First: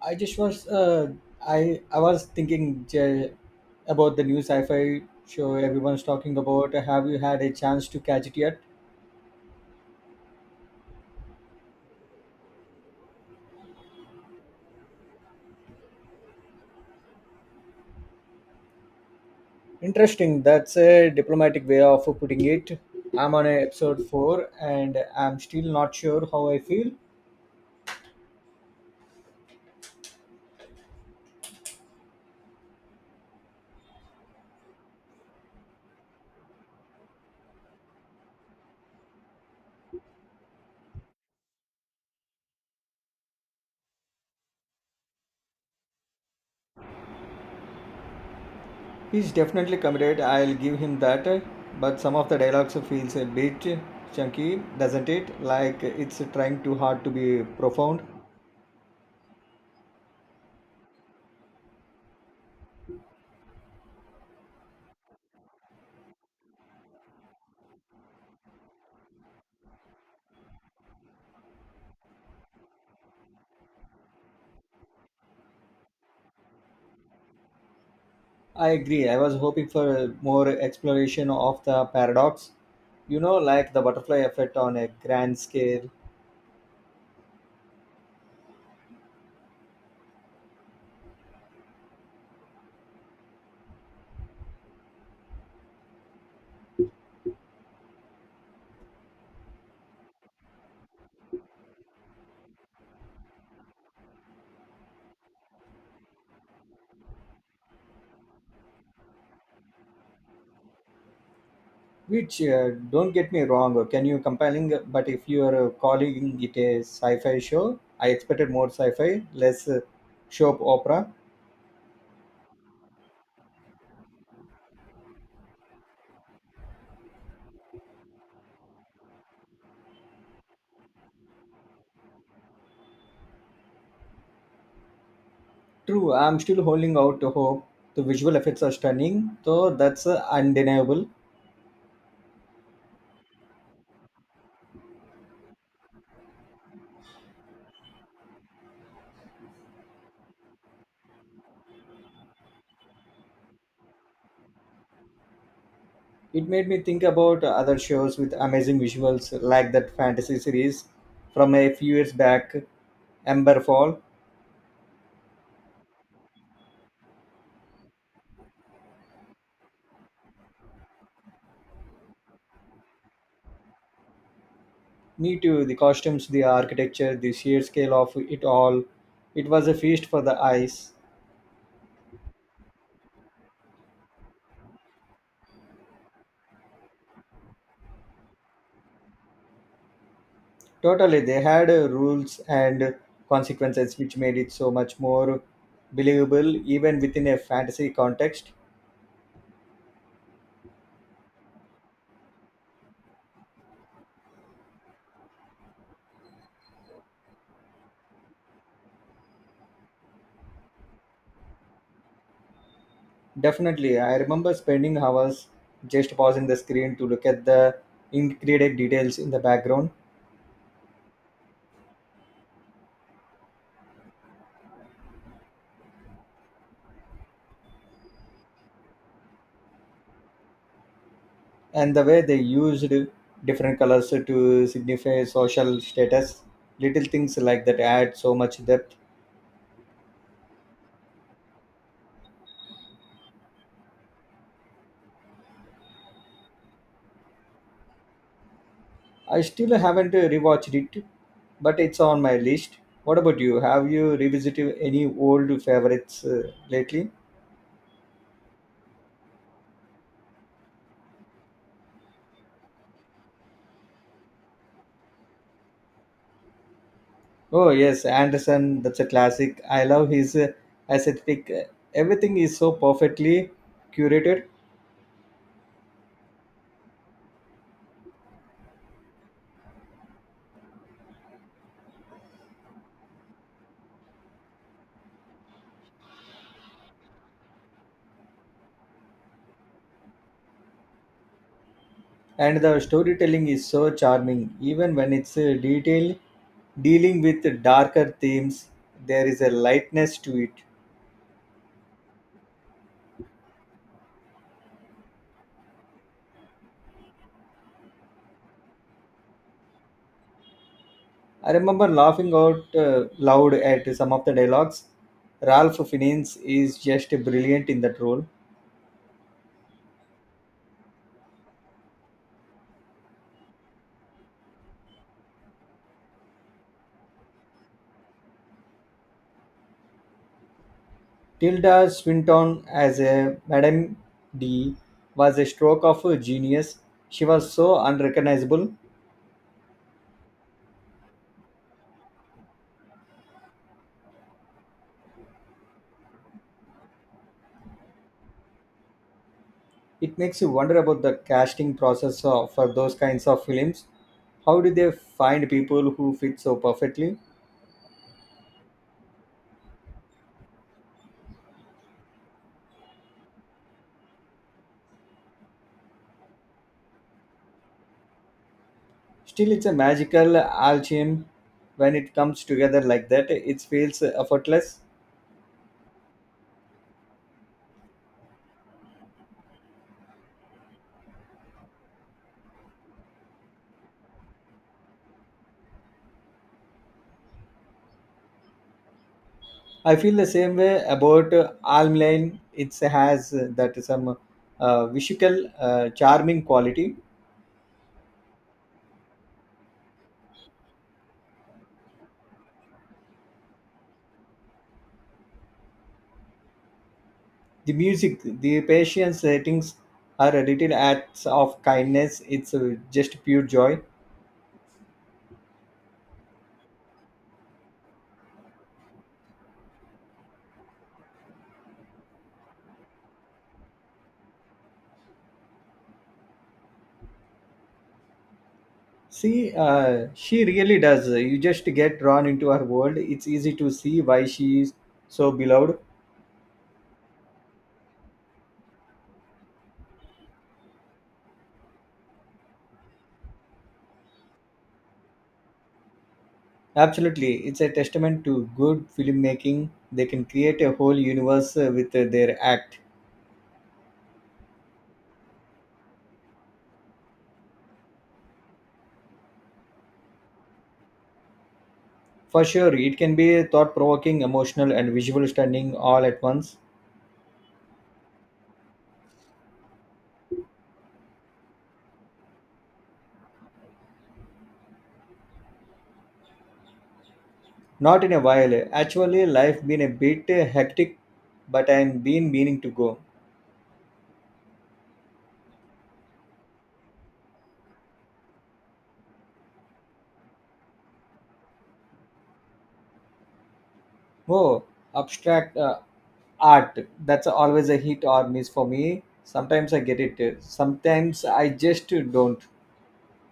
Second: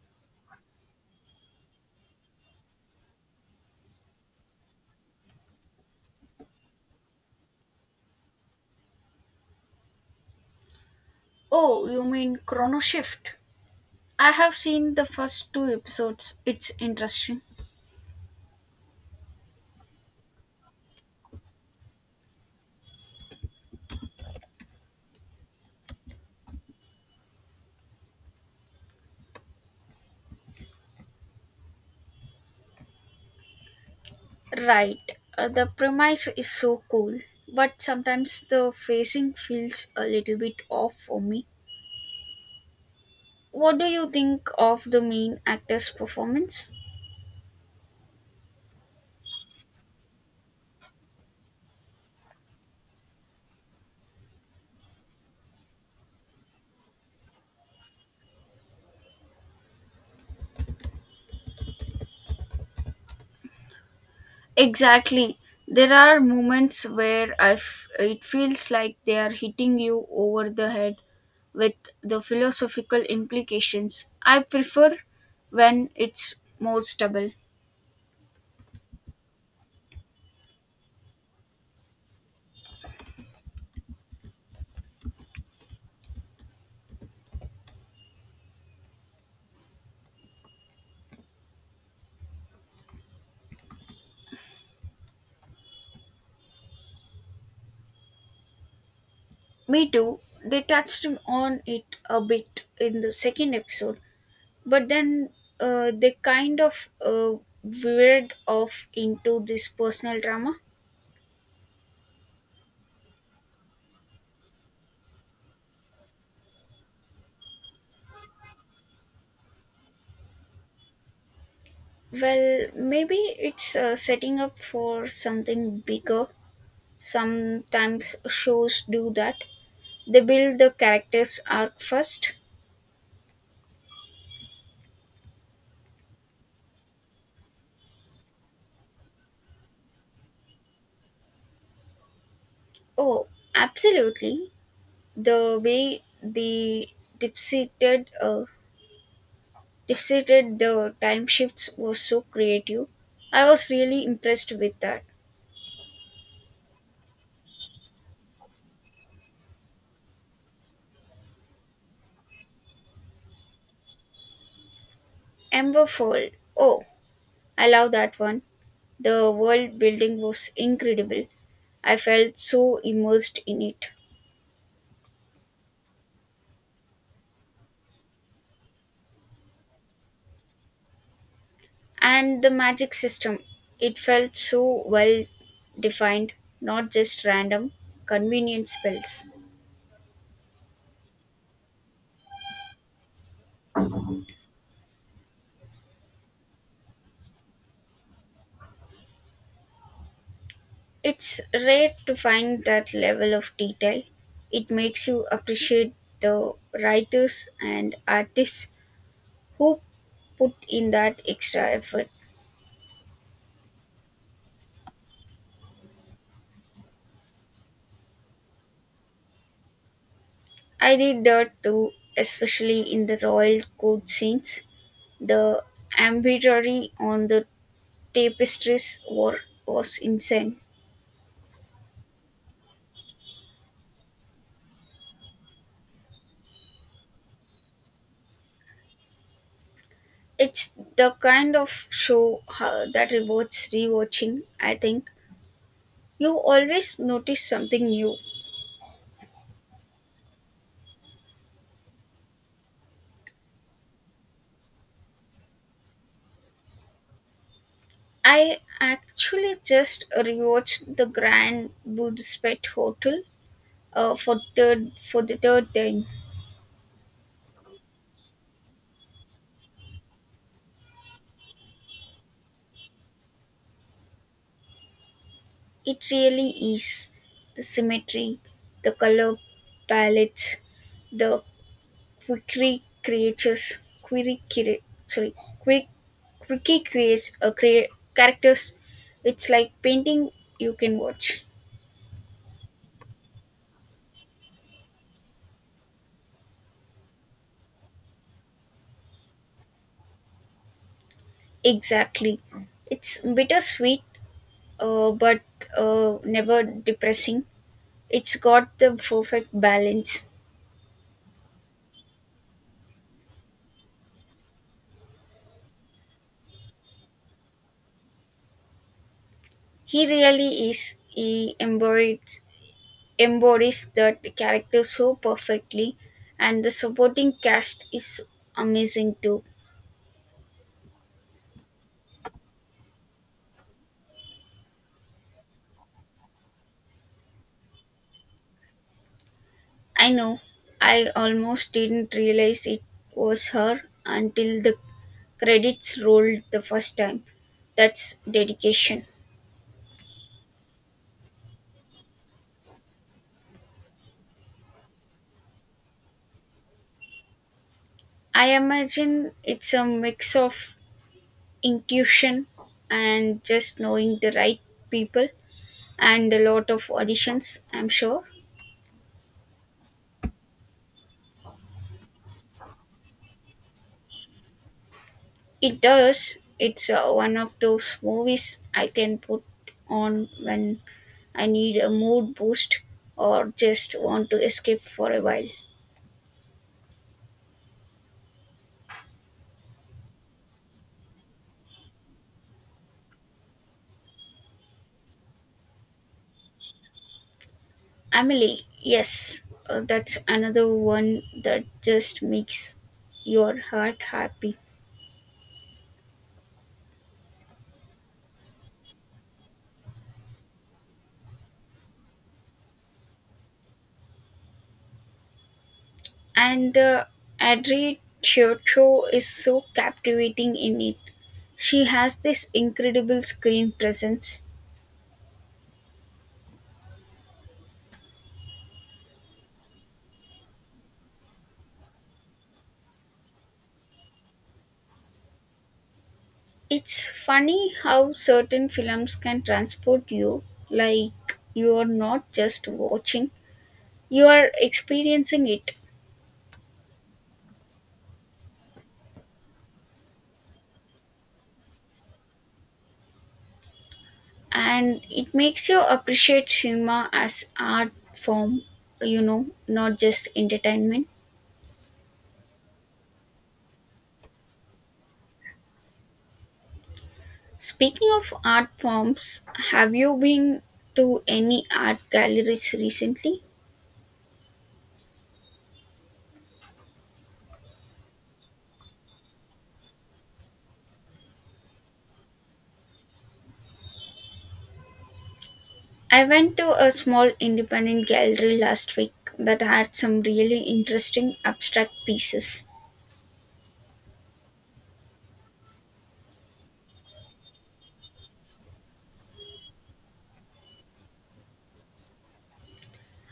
I just was uh, I was thinking, Jay, about the new sci-fi show everyone's talking about. Have you had a chance to catch it yet? Oh, you mean Chrono Shift? I have seen the first two episodes. It's interesting. Interesting. That's a diplomatic way of putting it. I'm on a episode four, and I'm still not sure how I feel. Right. The premise is so cool, but sometimes the facing feels a little bit off for me. What do you think of the main actor's performance? He's definitely committed. I'll give him that. But some of the dialogues feels a bit chunky, doesn't it? Like it's trying too hard to be profound. Exactly. There are moments where it feels like they are hitting you over the head with the philosophical implications. I prefer when it's more stable. I agree. I was hoping for more exploration of the paradox, like the butterfly effect on a grand scale. Me too. They touched on it a bit in the second episode, but then they kind of veered off into this personal drama. Which, don't get me wrong, can you compelling, but if you are calling it a sci fi show, I expected more sci fi, less soap opera. Well, maybe it's setting up for something bigger. Sometimes shows do that. They build the character's arc first. True, I'm still holding out hope. The visual effects are stunning, though that's undeniable. Oh, absolutely. The way the deep-seated defeated the time shifts was so creative. I was really impressed with that. It made me think about other shows with amazing visuals, like that fantasy series from a few years back, Emberfall. Amberfold. Oh, I love that one. The world building was incredible. I felt so immersed in it. Me too. The costumes, the architecture, the sheer scale of it all. It was a feast for the eyes. And the magic system. It felt so well defined, not just random, convenient spells. Totally, they had rules and consequences, which made it so much more believable even within a fantasy context. It's rare to find that level of detail. It makes you appreciate the writers and artists who put in that extra effort. Definitely, I remember spending hours just pausing the screen to look at the intricate details in the background, I did that too, especially in the royal court scenes. The embroidery on the tapestries were, was insane. and the way they used different colors to signify social status. Little things like that add so much depth. It's the kind of show that rewards rewatching, I think. You always notice something new. I still haven't rewatched it, but it's on my list. What about you? Have you revisited any old favorites lately? I actually just rewatched the Grand Budapest Hotel for the third time. Oh, yes, Anderson, that's a classic. I love his aesthetic. Everything is so perfectly curated, It really is. The symmetry, the color palettes, the quirky creatures, quirky, crea- sorry, quirky, quirky characters. It's like painting you can watch. and the storytelling is so charming. Even when it's detailed, dealing with darker themes, there is a lightness to it. Exactly. It's bittersweet, but never depressing. It's got the perfect balance. I remember laughing out loud at some of the dialogues. Ralph Fiennes is just brilliant in that role. He really is. He embodies that character so perfectly, and the supporting cast is amazing too. Tilda Swinton as a Madame D was a stroke of a genius. She was so unrecognizable. I know I almost didn't realize it was her until the credits rolled the first time. That's dedication. It makes you wonder about the casting process for those kinds of films. How do they find people who fit so perfectly? I imagine it's a mix of intuition and just knowing the right people and a lot of auditions, I'm sure. Still, it's a magical alchemy when it comes together like that. It feels effortless. It does. It's one of those movies I can put on when I need a mood boost or just want to escape for a while. I feel the same way about Alm. It has that some visual charming quality. Emily, yes, that's another one that just makes your heart happy. The music, the patience ratings are little acts of kindness. It's just pure joy. And the Adri Chiocho is so captivating in it. She has this incredible screen presence. See, she really does. You just get drawn into her world. It's easy to see why she is so beloved. It's funny how certain films can transport you, like you are not just watching, you are experiencing it. Absolutely, it's a testament to good filmmaking. They can create a whole universe with their act. And it makes you appreciate cinema as art form, you know, not just entertainment. For sure, it can be thought provoking, emotional, and visual stunning all at once. Speaking of art forms, have you been to any art galleries recently? Not in a while. Actually, life been a bit hectic, but I'm been meaning to go. I went to a small independent gallery last week that had some really interesting abstract pieces. Oh, abstract art. That's always a hit or miss for me. Sometimes I get it. Sometimes I just don't.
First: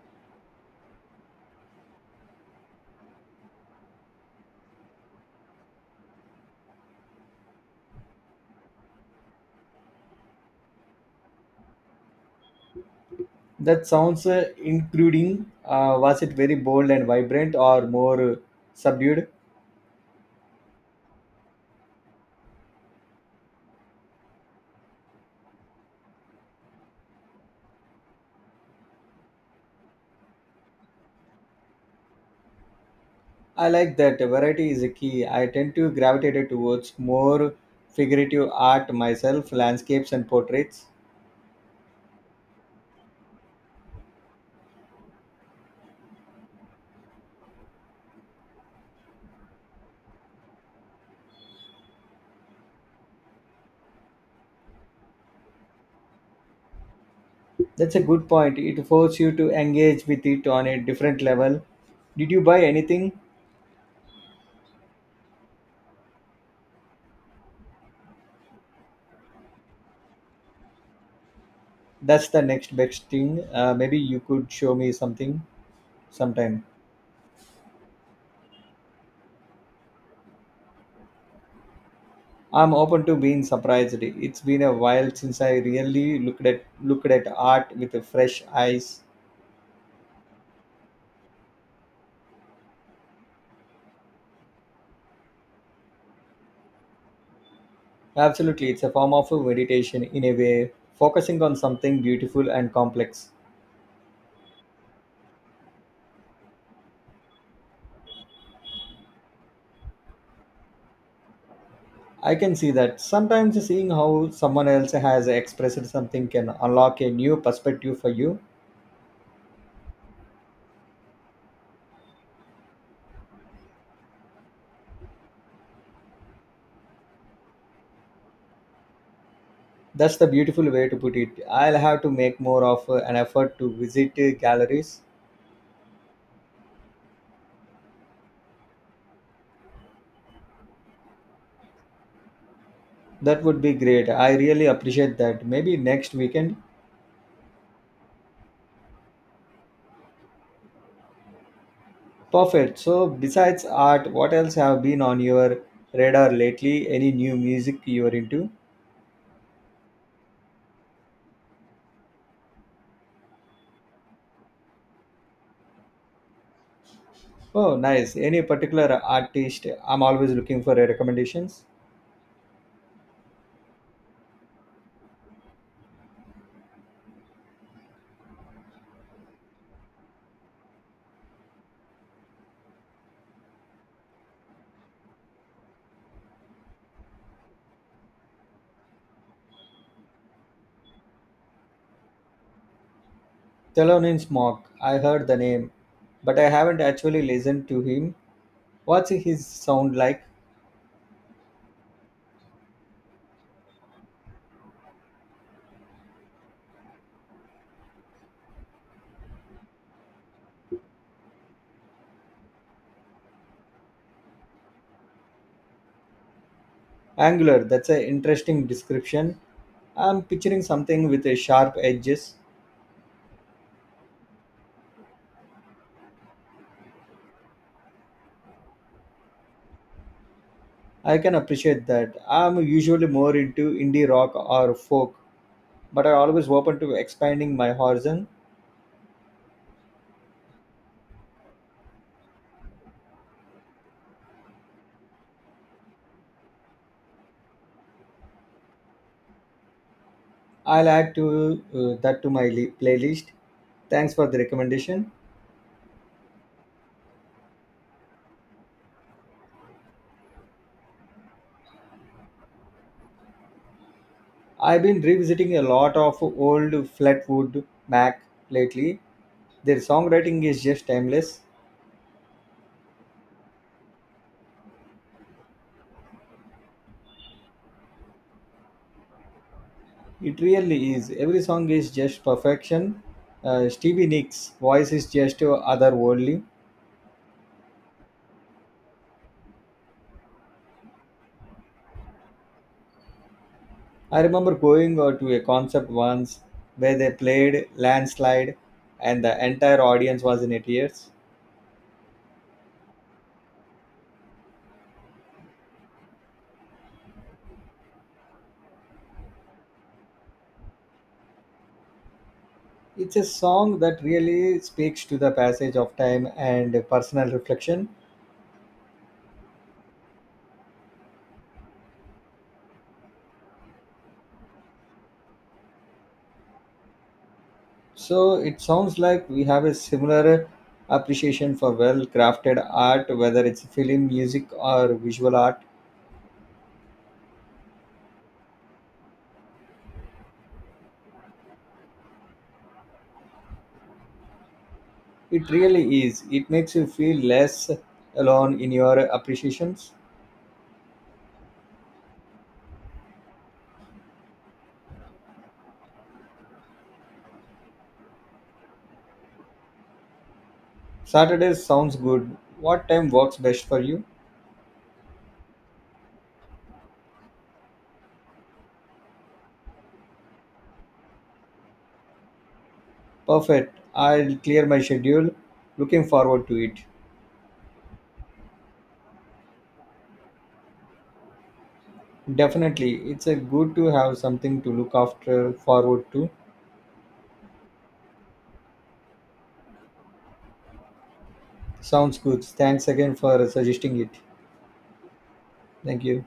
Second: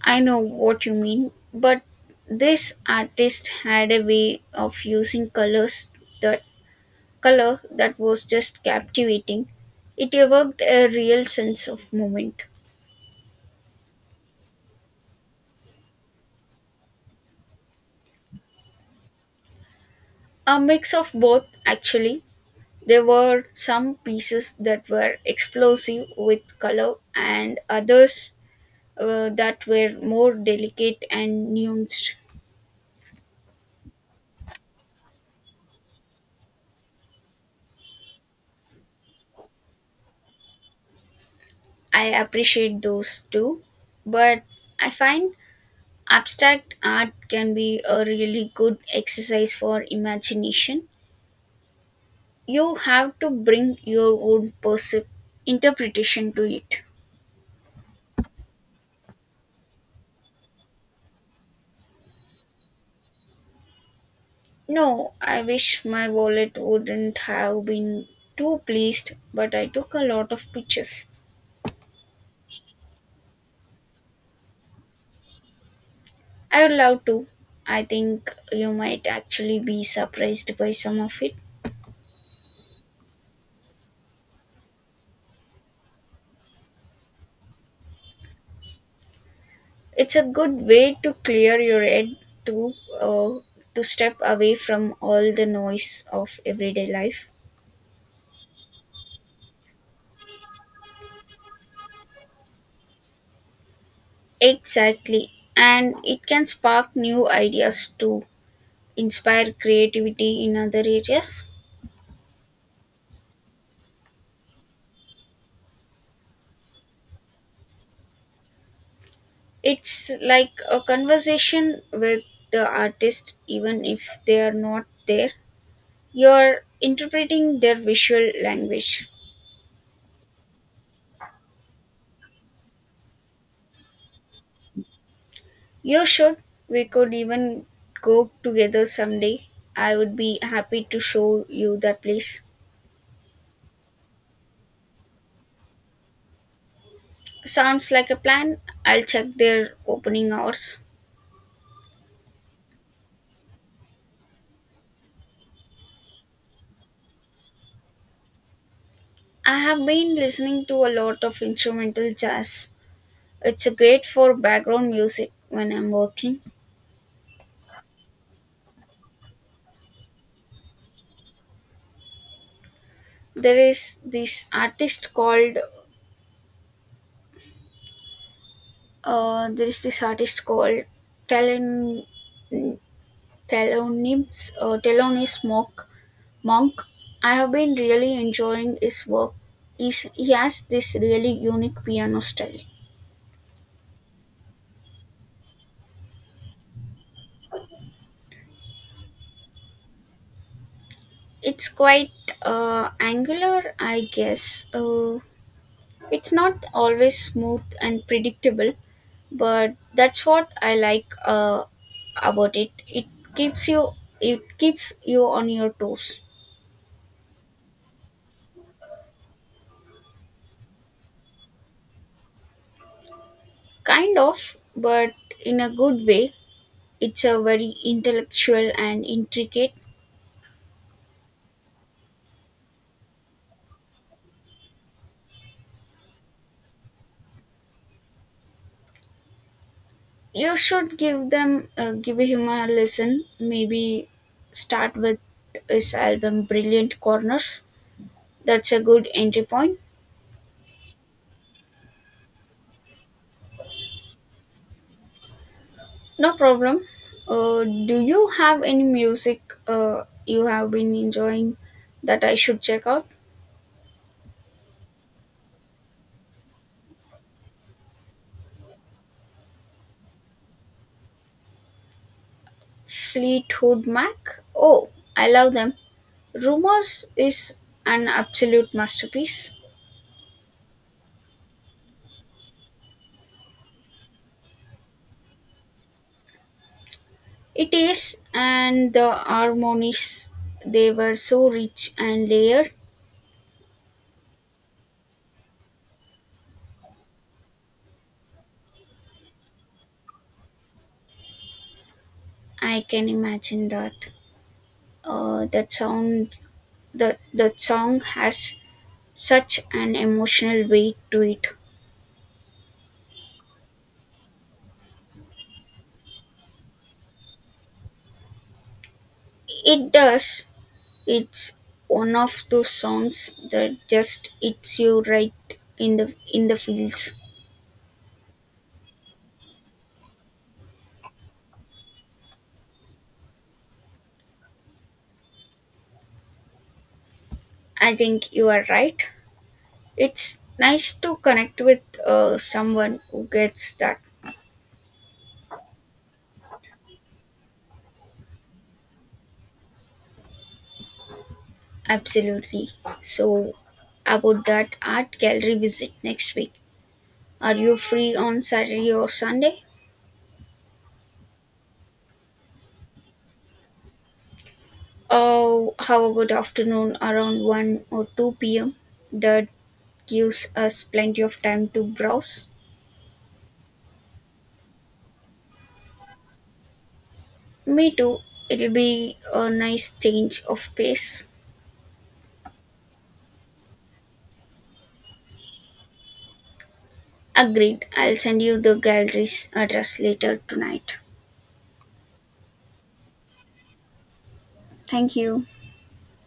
I know what you mean, but this artist had a way of using colors that color that was just captivating. It evoked a real sense of moment. That sounds including. Was it very bold and vibrant or more subdued? A mix of both, actually. There were some pieces that were explosive with color and others that were more delicate and nuanced. I like that variety is a key. I tend to gravitate towards more figurative art myself, landscapes and portraits. I appreciate those too, but I find abstract art can be a really good exercise for imagination. You have to bring your own interpretation to it. That's a good point. It forces you to engage with it on a different level. Did you buy anything? No, I wish. My wallet wouldn't have been too pleased, but I took a lot of pictures. That's the next best thing. Maybe you could show me something I sometime. would love to. I think you might actually be surprised by some of it. I'm open to being surprised. It's been a while since I really looked at art with a fresh eyes. It's a good way to clear your head, to uh, to step away from all the noise of everyday life. Absolutely, it's a form of meditation in a way, focusing on something beautiful and complex. Exactly. And it can spark new ideas to inspire creativity in other areas. I can see that. Sometimes seeing how someone else has expressed something can unlock a new perspective for you. It's like a conversation with the artist, even if they are not there. You're interpreting their visual language. That's the beautiful way to put it. I'll have to make more of an effort to visit galleries. You should. We could even go together someday. I would be happy to show you that place. That would be great. I really appreciate that. Maybe next weekend. Sounds like a plan. I'll check their opening hours. Perfect. So, besides art, what else have been on your radar lately? Any new music you're into? I have been listening to a lot of instrumental jazz. It's great for background music when I'm working. Oh, nice. Any particular artist? I'm always looking for recommendations. There is this artist called there is this artist called Talon Thelonious Thelonious Monk. Monk. I have been really enjoying his work. He has this really unique piano style. Thelonious Monk, I heard the name, but I haven't actually listened to him. What's his sound like? It's quite angular, I guess. It's not always smooth and predictable, but that's what I like about it it keeps you It keeps you on your toes, Angular, that's an interesting description. I'm picturing something with a sharp edges. kind of, but in a good way. It's a very intellectual and intricate. I can appreciate that. I'm usually more into indie rock or folk, but I'm always open to expanding my horizon. You should give him a listen. Maybe start with his album Brilliant Corners. That's a good entry point. I'll add to that to my playlist. Thanks for the recommendation. No problem. Do you have any music you have been enjoying that I should check out? I've been revisiting a lot of old Flatwood Mac lately. Their songwriting is just timeless. Fleetwood Mac? Oh, I love them. Rumours is an absolute masterpiece. It really is. Every song is just perfection. Stevie Nicks' voice is just otherworldly. It is, and the harmonies, they were so rich and layered. I remember going to a concert once where they played Landslide, and the entire audience was in tears. I can imagine that. Uh, that sound, the that song has such an emotional weight to it. It's a song that really speaks to the passage of time and personal reflection. It does. It's one of those songs that just hits you right in the feels. So it sounds like we have a similar appreciation for well crafted art, whether it's film, music, or visual art. I think you are right. It's nice to connect with someone who gets that. It really is. It makes you feel less alone in your appreciations. Absolutely. So, about that art gallery visit next week. Are you free on Saturday or Sunday? Saturday sounds good. What time works best for you? Oh, how about afternoon around 1 or 2 p.m.? That gives us plenty of time to browse. Perfect. I'll clear my schedule. Looking forward to it. Me too. It'll be a nice change of pace. Definitely. It's a good to have something to look after forward to. Agreed. I'll send you the gallery's address later tonight. Sounds good. Thanks again for suggesting it. Thank you. Thank you.